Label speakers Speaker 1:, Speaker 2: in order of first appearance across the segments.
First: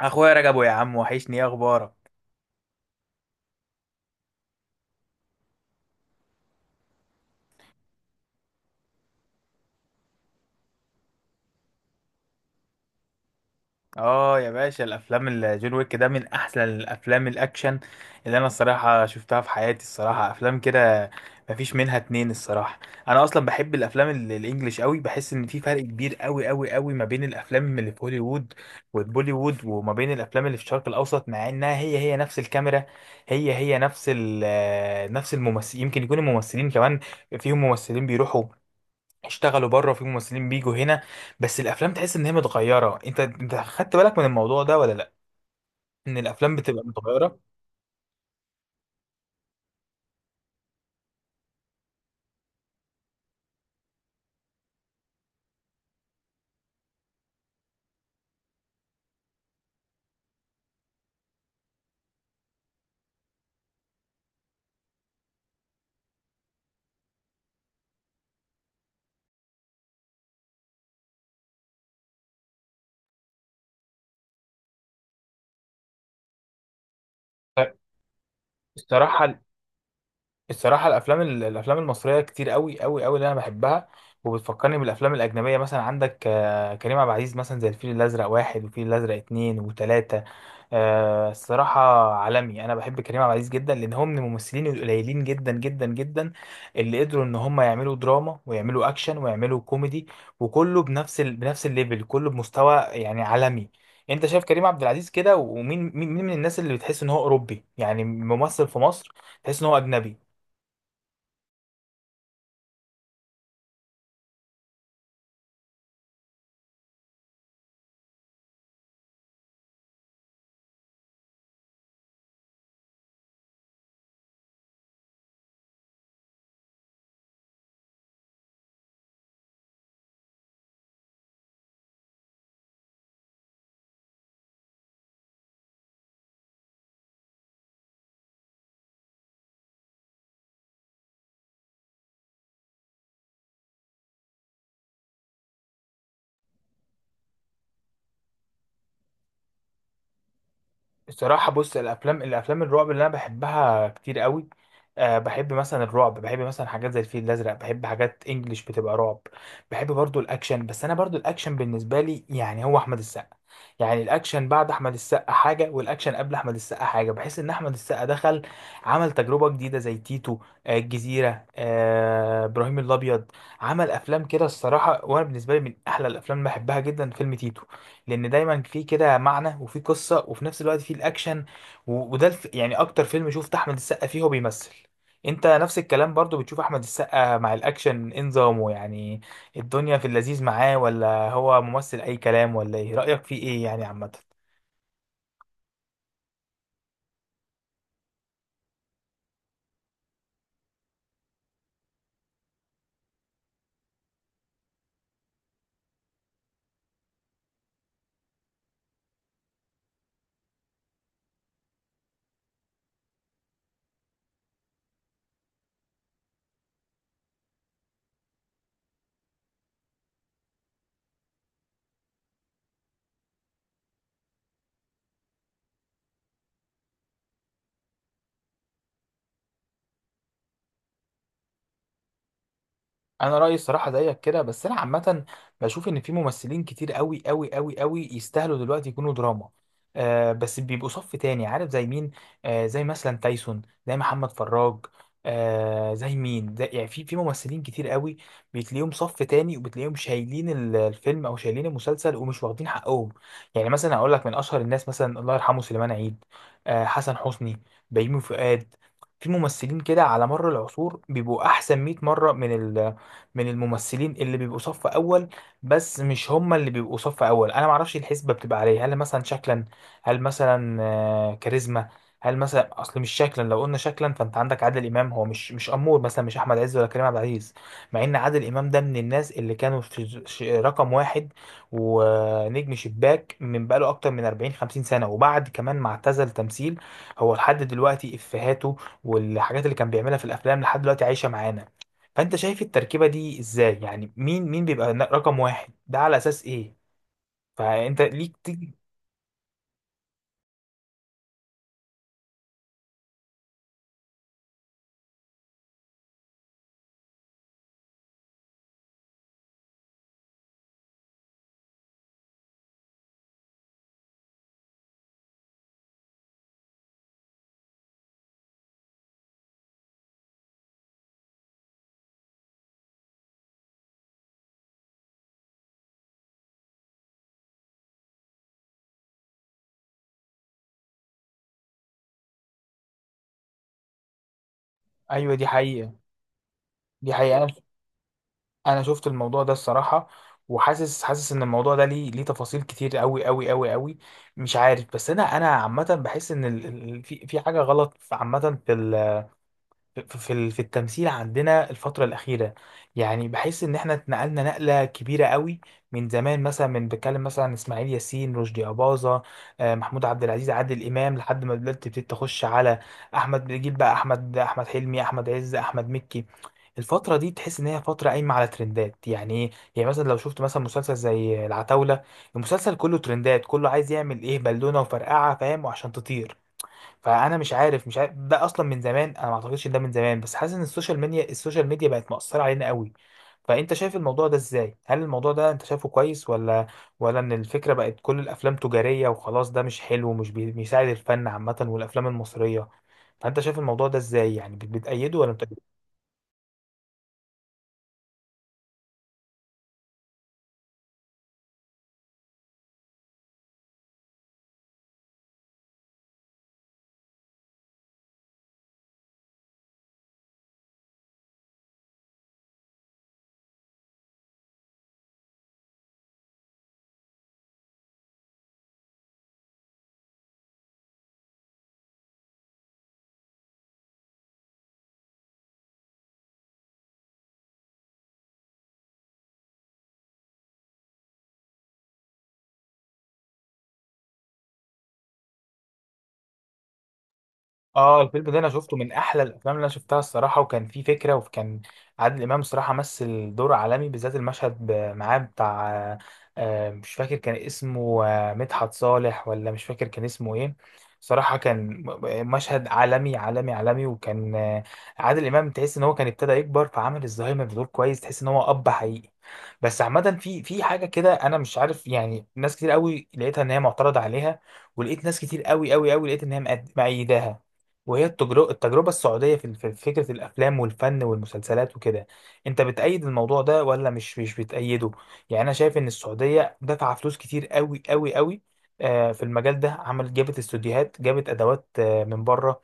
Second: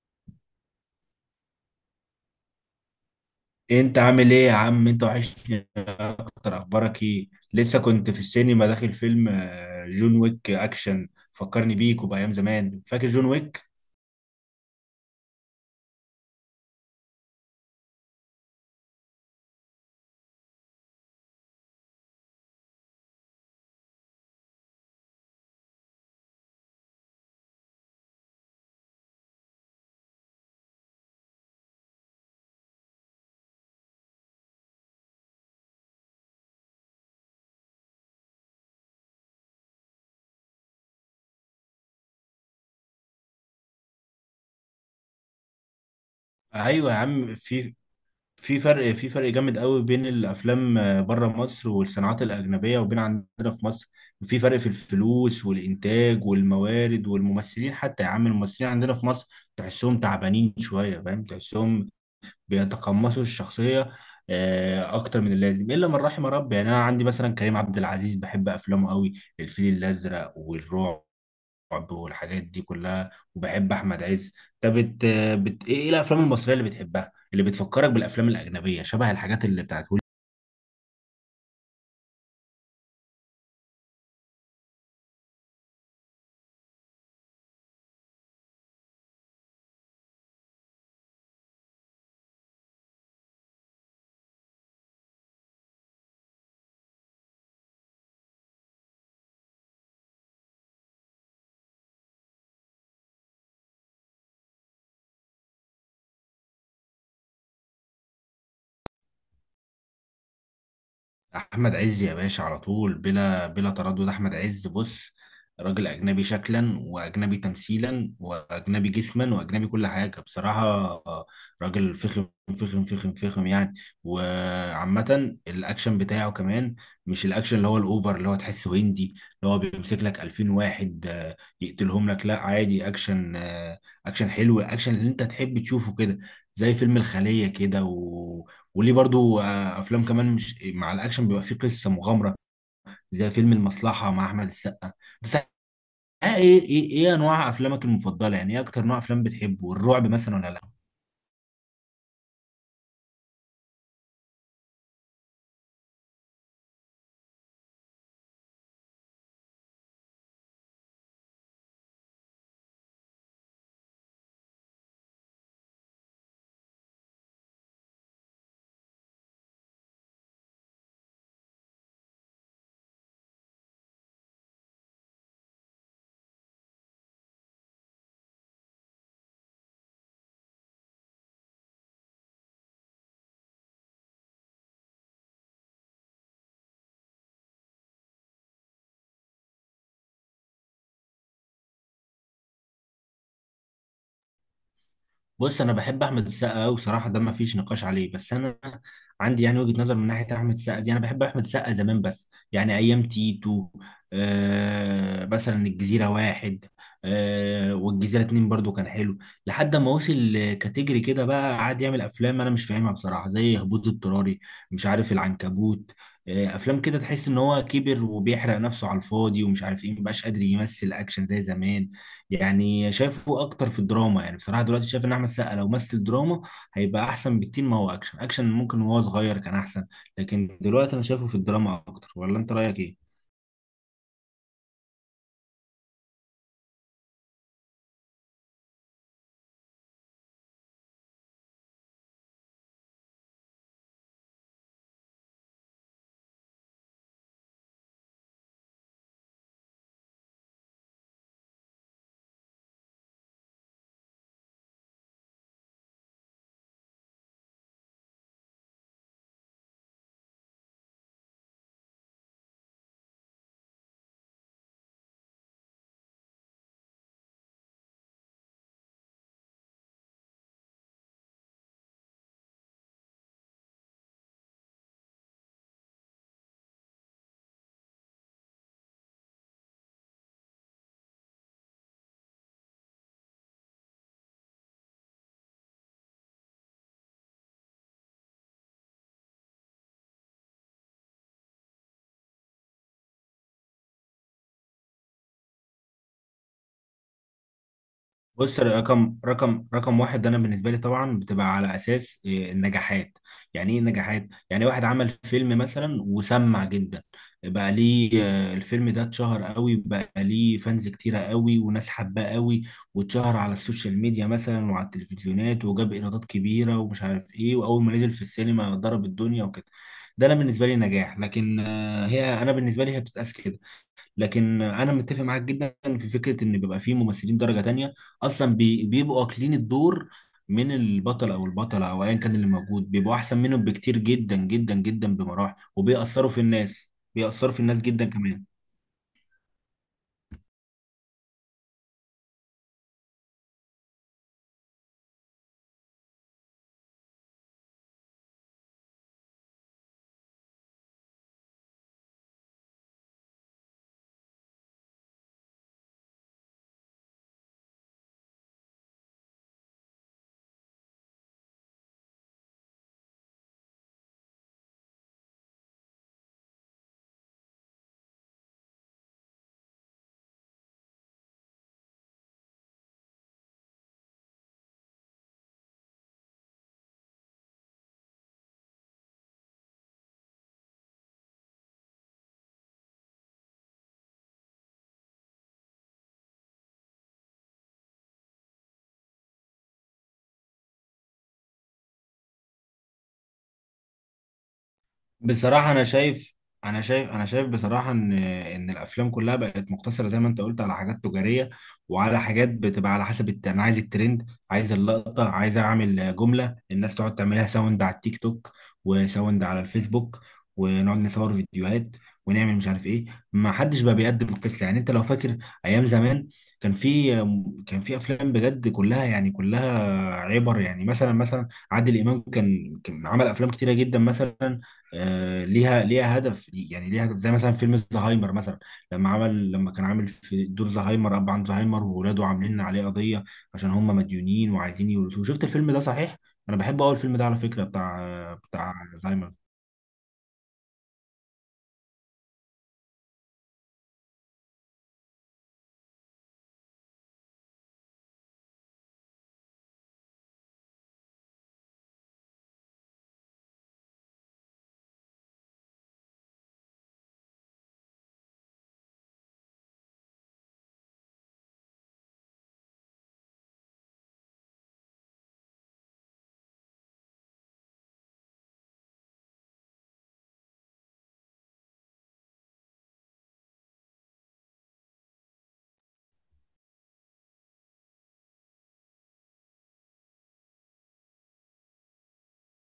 Speaker 1: اخويا رجبو، يا عم، وحشني. ايه اخبارك؟
Speaker 2: إيه، انت عامل ايه يا عم؟ انت وحشني اكتر. اخبارك ايه؟ لسه كنت في السينما داخل فيلم جون ويك اكشن. فكرني بيك وبايام زمان. فاكر جون ويك؟
Speaker 1: اه يا باشا، الافلام الجون ويك ده من احسن الافلام الاكشن اللي انا الصراحه شفتها في حياتي. الصراحه افلام كده مفيش منها اتنين، الصراحه. انا اصلا بحب الافلام الانجليش قوي. بحس ان في فرق كبير قوي قوي قوي ما بين الافلام اللي في هوليوود والبوليوود، وما بين الافلام اللي في الشرق الاوسط، مع انها هي هي نفس الكاميرا، هي هي نفس الممثل. يمكن يكون الممثلين كمان فيهم ممثلين بيروحوا اشتغلوا بره، في ممثلين بيجوا هنا، بس الافلام تحس ان هي متغيره. انت خدت بالك من الموضوع ده ولا لا؟ ان الافلام بتبقى
Speaker 2: ايوه يا عم،
Speaker 1: متغيره.
Speaker 2: في فرق جامد قوي بين الافلام بره مصر والصناعات الاجنبيه وبين عندنا في مصر. في فرق في الفلوس والانتاج والموارد والممثلين حتى يا عم. الممثلين عندنا في مصر تحسهم تعبانين شويه، فاهم؟ تحسهم بيتقمصوا الشخصية أكتر من اللازم، إلا من رحم ربي. يعني أنا عندي مثلا كريم عبد العزيز، بحب أفلامه قوي، الفيل الأزرق والرعب والحاجات دي كلها. وبحب أحمد عز. طب، إيه الأفلام المصرية اللي بتحبها، اللي
Speaker 1: ف-
Speaker 2: بتفكرك بالأفلام الأجنبية، شبه
Speaker 1: الصراحه،
Speaker 2: الحاجات اللي بتاعت
Speaker 1: الصراحه الافلام المصريه كتير قوي قوي قوي اللي انا بحبها وبتفكرني بالافلام الاجنبيه. مثلا عندك كريم عبد العزيز، مثلا زي الفيل الازرق واحد، والفيل الازرق اتنين وتلاته. الصراحة عالمي. أنا بحب كريم عبد العزيز جدا، لأن هو من الممثلين القليلين جدا جدا جدا اللي قدروا إن هم يعملوا دراما ويعملوا أكشن ويعملوا كوميدي، وكله بنفس الليفل، كله بمستوى يعني عالمي. أنت شايف كريم عبد العزيز كده، ومين مين من الناس اللي بتحس إن هو أوروبي، يعني ممثل في مصر تحس إن هو أجنبي؟
Speaker 2: احمد عز يا باشا؟ على طول بلا تردد احمد عز. بص، راجل اجنبي شكلا، واجنبي تمثيلا، واجنبي جسما، واجنبي كل حاجه بصراحه. آه، راجل فخم فخم فخم فخم يعني. وعامه الاكشن بتاعه كمان مش الاكشن اللي هو الاوفر، اللي هو تحسه هندي، اللي هو بيمسك لك 2000 واحد يقتلهم لك. لا، عادي اكشن، اكشن حلو، الاكشن اللي انت تحب تشوفه كده، زي فيلم الخليه كده وليه برضو افلام كمان مش مع الاكشن بيبقى فيه قصه مغامره، زي فيلم المصلحه مع احمد السقا. بس ايه انواع افلامك المفضله، يعني ايه اكتر نوع افلام بتحبه؟ الرعب مثلا ولا لا؟
Speaker 1: الصراحة بص، الأفلام الأفلام الرعب اللي أنا بحبها كتير قوي. أه، بحب مثلا الرعب، بحب مثلا حاجات زي الفيل الأزرق، بحب حاجات إنجليش بتبقى رعب. بحب برضو الأكشن، بس أنا برضو الأكشن بالنسبة لي يعني هو أحمد السقا. يعني الأكشن بعد أحمد السقا حاجة، والأكشن قبل أحمد السقا حاجة. بحس إن أحمد السقا دخل عمل تجربة جديدة زي تيتو، الجزيرة، إبراهيم الأبيض. عمل أفلام كده الصراحة، وأنا بالنسبة لي من أحلى الأفلام اللي بحبها جدا فيلم تيتو، لان دايما في كده معنى وفي قصه وفي نفس الوقت في الاكشن. وده يعني اكتر فيلم شفت احمد السقا فيه هو بيمثل. انت نفس الكلام برضو، بتشوف احمد السقا مع الاكشن إيه نظامه يعني؟ الدنيا في اللذيذ معاه، ولا هو ممثل اي كلام؟ ولا ايه رايك فيه ايه يعني عامه؟
Speaker 2: بص، انا بحب احمد السقا قوي بصراحه، ده ما فيش نقاش عليه. بس انا عندي يعني وجهه نظر من ناحيه احمد السقا دي، انا بحب احمد السقا زمان بس، يعني ايام تيتو، مثلا الجزيره واحد، والجزيره اتنين برضو كان حلو. لحد ما وصل لكاتيجري كده، بقى قعد يعمل افلام انا مش فاهمها بصراحه، زي هبوط اضطراري، مش عارف، العنكبوت. افلام كده تحس ان هو كبر وبيحرق نفسه على الفاضي ومش عارف ايه، مبقاش قادر يمثل اكشن زي زمان. يعني شايفه اكتر في الدراما، يعني بصراحه دلوقتي شايف ان احمد السقا لو مثل دراما هيبقى احسن بكتير. ما هو اكشن، اكشن ممكن وهو صغير كان احسن، لكن دلوقتي انا شايفه في الدراما اكتر. ولا انت رايك ايه؟
Speaker 1: انا رايي الصراحه زيك كده. بس انا عامه بشوف ان في ممثلين كتير قوي قوي قوي قوي يستاهلوا دلوقتي يكونوا دراما، آه، بس بيبقوا صف تاني. عارف زي مين؟ آه، زي مثلا تايسون، زي محمد فراج. آه زي مين؟ زي يعني في ممثلين كتير قوي بتلاقيهم صف تاني، وبتلاقيهم شايلين الفيلم او شايلين المسلسل ومش واخدين حقهم. يعني مثلا اقول لك من اشهر الناس مثلا الله يرحمه سليمان عيد، آه، حسن حسني، بيومي فؤاد. في ممثلين كده على مر العصور بيبقوا احسن 100 مره من من الممثلين اللي بيبقوا صف اول، بس مش هم اللي بيبقوا صف اول. انا ما اعرفش الحسبه بتبقى عليه. هل مثلا شكلا؟ هل مثلا كاريزما؟ هل مثلا اصل؟ مش شكلا، لو قلنا شكلا فانت عندك عادل امام، هو مش امور مثلا، مش احمد عز ولا كريم عبد العزيز، مع ان عادل امام ده من الناس اللي كانوا في رقم واحد ونجم شباك من بقاله اكتر من 40 50 سنه. وبعد كمان ما اعتزل تمثيل، هو لحد دلوقتي افهاته، والحاجات اللي كان بيعملها في الافلام لحد دلوقتي عايشه معانا. فانت شايف التركيبه دي ازاي؟ يعني مين بيبقى رقم واحد، ده على اساس ايه؟ فانت ليك
Speaker 2: بص،
Speaker 1: تيجي.
Speaker 2: رقم واحد انا بالنسبه لي طبعا بتبقى على اساس إيه، النجاحات. يعني ايه النجاحات؟ يعني واحد عمل فيلم مثلا وسمع جدا، بقى ليه الفيلم ده اتشهر قوي، بقى ليه فانز كتيره قوي وناس حباه قوي، واتشهر على السوشيال ميديا مثلا وعلى التلفزيونات، وجاب ايرادات كبيره ومش عارف ايه، واول ما نزل في السينما ضرب الدنيا وكده. ده انا بالنسبه لي نجاح، لكن هي انا بالنسبه لي هي بتتقاس كده. لكن انا متفق معاك جدا في فكره ان بيبقى فيه ممثلين درجه تانية، اصلا بيبقوا واكلين الدور من البطل او البطله او ايا كان اللي موجود، بيبقوا احسن منهم بكتير جدا جدا جدا
Speaker 1: ايوه، دي
Speaker 2: بمراحل،
Speaker 1: حقيقه،
Speaker 2: وبيأثروا في الناس،
Speaker 1: دي حقيقه.
Speaker 2: بيأثروا
Speaker 1: انا
Speaker 2: في الناس جدا كمان.
Speaker 1: انا شفت الموضوع ده الصراحه، وحاسس حاسس ان الموضوع ده ليه ليه تفاصيل كتير قوي قوي قوي قوي. مش عارف، بس انا عامه بحس ان في حاجه غلط عامه في ال... في في في التمثيل عندنا الفترة الأخيرة. يعني بحس إن إحنا اتنقلنا نقلة كبيرة قوي من زمان، مثلا من بتكلم مثلا عن إسماعيل ياسين، رشدي أباظة، محمود عبد العزيز، عادل إمام، لحد ما دلوقتي تبتدي تخش على أحمد، جيل بقى أحمد حلمي، أحمد عز، أحمد مكي. الفترة دي تحس إن هي فترة قايمة على ترندات. يعني إيه؟ يعني مثلا لو شفت مثلا مسلسل زي العتاولة، المسلسل كله ترندات، كله عايز يعمل إيه بالونة وفرقعة، فاهم، وعشان تطير. فانا مش عارف، مش عارف ده اصلا من زمان. انا ما اعتقدش إن ده من زمان، بس حاسس ان السوشيال ميديا السوشيال ميديا بقت مؤثره علينا قوي. فانت شايف الموضوع ده ازاي؟ هل الموضوع ده انت شايفه كويس، ولا ان الفكره بقت كل الافلام تجاريه وخلاص ده مش حلو ومش بيساعد الفن عامه والافلام المصريه؟ فانت شايف الموضوع ده ازاي؟ يعني بتأيده ولا بتأيده؟
Speaker 2: بصراحة، أنا شايف بصراحة إن الأفلام كلها بقت مقتصرة زي ما أنت قلت على حاجات تجارية، وعلى حاجات بتبقى على حسب أنا عايز الترند، عايز اللقطة، عايز أعمل جملة الناس تقعد تعملها ساوند على التيك توك، وساوند على الفيسبوك، ونقعد نصور فيديوهات، ونعمل مش عارف إيه. ما حدش بقى بيقدم قصة. يعني أنت لو فاكر أيام زمان، كان في كان في أفلام بجد، كلها يعني كلها عبر. يعني مثلا، عادل إمام كان عمل أفلام كتيرة جدا، مثلا ليها هدف، يعني ليها هدف، زي مثلا فيلم زهايمر مثلا، لما كان عامل في دور زهايمر، اب عن زهايمر وولاده عاملين عليه قضيه عشان هم مديونين وعايزين يورثوه. شفت الفيلم ده، صحيح؟ انا بحب اول الفيلم ده على فكره،
Speaker 1: اه الفيلم
Speaker 2: بتاع
Speaker 1: ده انا
Speaker 2: بتاع
Speaker 1: شفته من احلى
Speaker 2: زهايمر.
Speaker 1: الافلام اللي انا شفتها الصراحه، وكان فيه فكره، وكان عادل امام الصراحه مثل دور عالمي، بالذات المشهد معاه بتاع مش فاكر كان اسمه مدحت صالح، ولا مش فاكر كان اسمه ايه. صراحه كان مشهد عالمي عالمي عالمي. وكان عادل امام تحس ان هو كان ابتدى يكبر، فعمل الزهايمر بدور كويس، تحس ان هو اب حقيقي. بس عامه في حاجه كده انا مش عارف. يعني ناس كتير قوي لقيتها ان هي معترضه عليها، ولقيت ناس كتير قوي قوي قوي لقيت ان هي مأيداها، وهي التجربة السعودية في فكرة الأفلام والفن والمسلسلات وكده. أنت بتأيد الموضوع ده ولا مش بتأيده؟ يعني أنا شايف إن السعودية دفع فلوس كتير قوي قوي قوي في المجال ده. عملت جابت استوديوهات، جابت أدوات من بره.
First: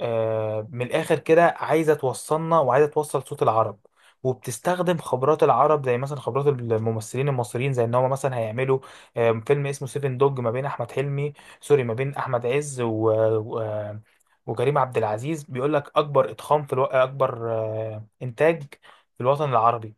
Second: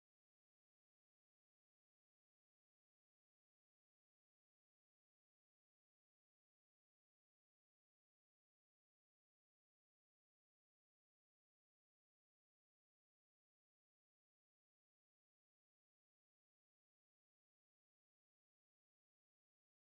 Speaker 1: من الاخر كده عايزه توصلنا وعايزه توصل صوت العرب، وبتستخدم خبرات العرب زي مثلا خبرات الممثلين المصريين. زي ان هم مثلا هيعملوا فيلم اسمه سيفن دوج ما بين احمد حلمي، سوري، ما بين احمد عز و... و... آه، وكريم عبد العزيز، بيقول لك اكبر اتخام اكبر انتاج في الوطن العربي.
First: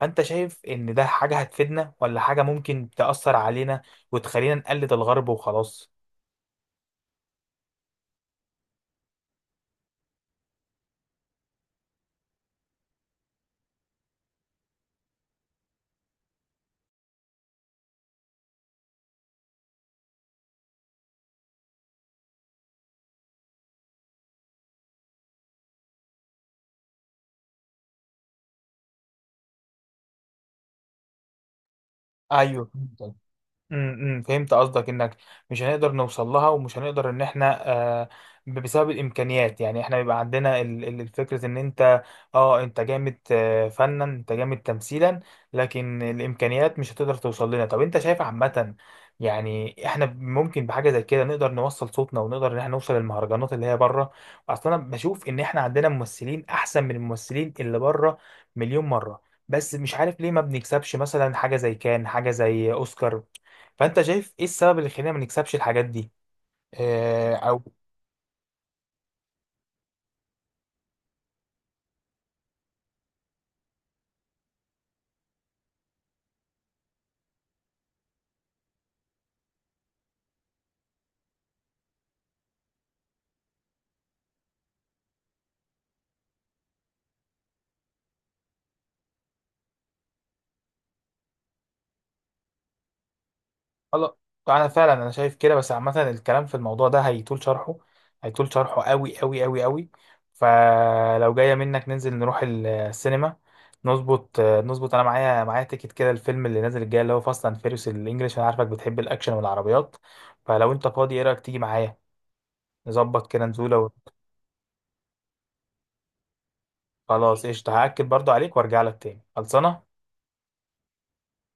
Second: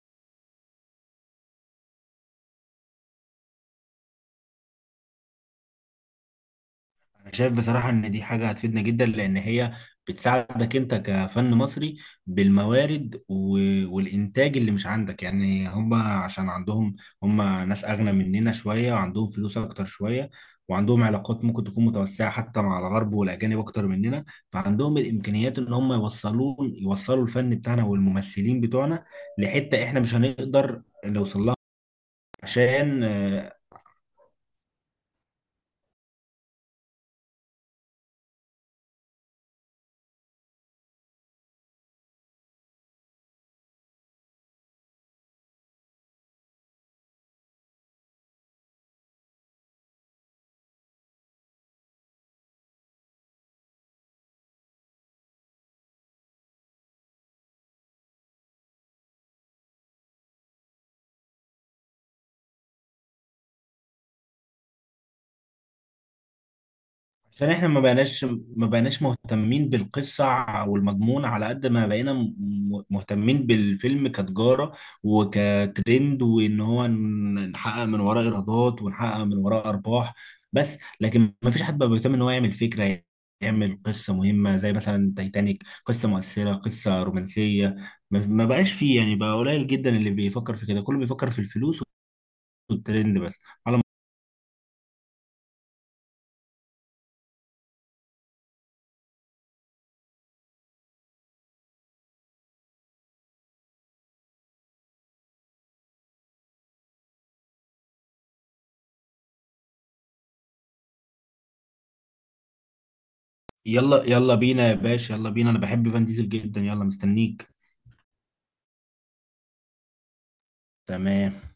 Speaker 1: فانت شايف ان ده حاجه هتفيدنا، ولا حاجه ممكن تاثر علينا وتخلينا نقلد الغرب وخلاص؟
Speaker 2: انا شايف بصراحة ان دي حاجة هتفيدنا جدا، لان هي بتساعدك انت كفن مصري بالموارد والانتاج اللي مش عندك. يعني هم، عشان عندهم، هم ناس اغنى مننا شوية، وعندهم فلوس اكتر شوية، وعندهم علاقات ممكن تكون متوسعة حتى مع الغرب والاجانب اكتر مننا. فعندهم الامكانيات ان هم يوصلوا الفن بتاعنا والممثلين بتوعنا لحتة احنا مش هنقدر نوصل لها.
Speaker 1: ايوه.
Speaker 2: عشان
Speaker 1: فهمت قصدك انك مش هنقدر نوصل لها، ومش هنقدر ان احنا بسبب الامكانيات. يعني احنا بيبقى عندنا الفكره ان انت، اه انت جامد فنا، انت جامد تمثيلا، لكن الامكانيات مش هتقدر توصل لنا. طب انت شايف عامه يعني احنا ممكن بحاجه زي كده نقدر نوصل صوتنا، ونقدر ان احنا نوصل للمهرجانات اللي هي بره؟ اصلا انا بشوف ان احنا عندنا ممثلين احسن من الممثلين اللي بره مليون مره، بس مش عارف ليه ما بنكسبش مثلا حاجة زي كان حاجة زي أوسكار. فانت شايف ايه السبب اللي يخلينا ما نكسبش الحاجات دي؟ آه، او
Speaker 2: احنا ما بقيناش، مهتمين بالقصة والمضمون على قد ما بقينا مهتمين بالفيلم كتجارة وكترند، وان هو نحقق من وراه ايرادات، ونحقق من وراه ارباح بس. لكن ما فيش حد بقى بيهتم ان هو يعمل فكرة، يعمل قصة مهمة، زي مثلا تايتانيك، قصة مؤثرة، قصة رومانسية. ما بقاش فيه، يعني بقى قليل جدا اللي بيفكر في كده، كله بيفكر في الفلوس والترند بس. على
Speaker 1: خلاص. انا فعلا انا شايف كده. بس عامه الكلام في الموضوع ده هيطول شرحه، هيطول شرحه قوي قوي قوي قوي. فلو جايه منك ننزل نروح السينما، نظبط نظبط. انا معايا معايا تيكت كده الفيلم اللي نازل الجاي اللي هو فاست اند فيريوس الانجليش. انا عارفك بتحب الاكشن والعربيات، فلو انت فاضي ايه رايك تيجي معايا نظبط كده نزوله
Speaker 2: يلا يلا بينا يا باشا، يلا بينا، انا بحب فان ديزل جدا، يلا
Speaker 1: خلاص،
Speaker 2: مستنيك.
Speaker 1: قشطه. هاكد برضو عليك وارجع لك تاني. خلصانه.
Speaker 2: تمام.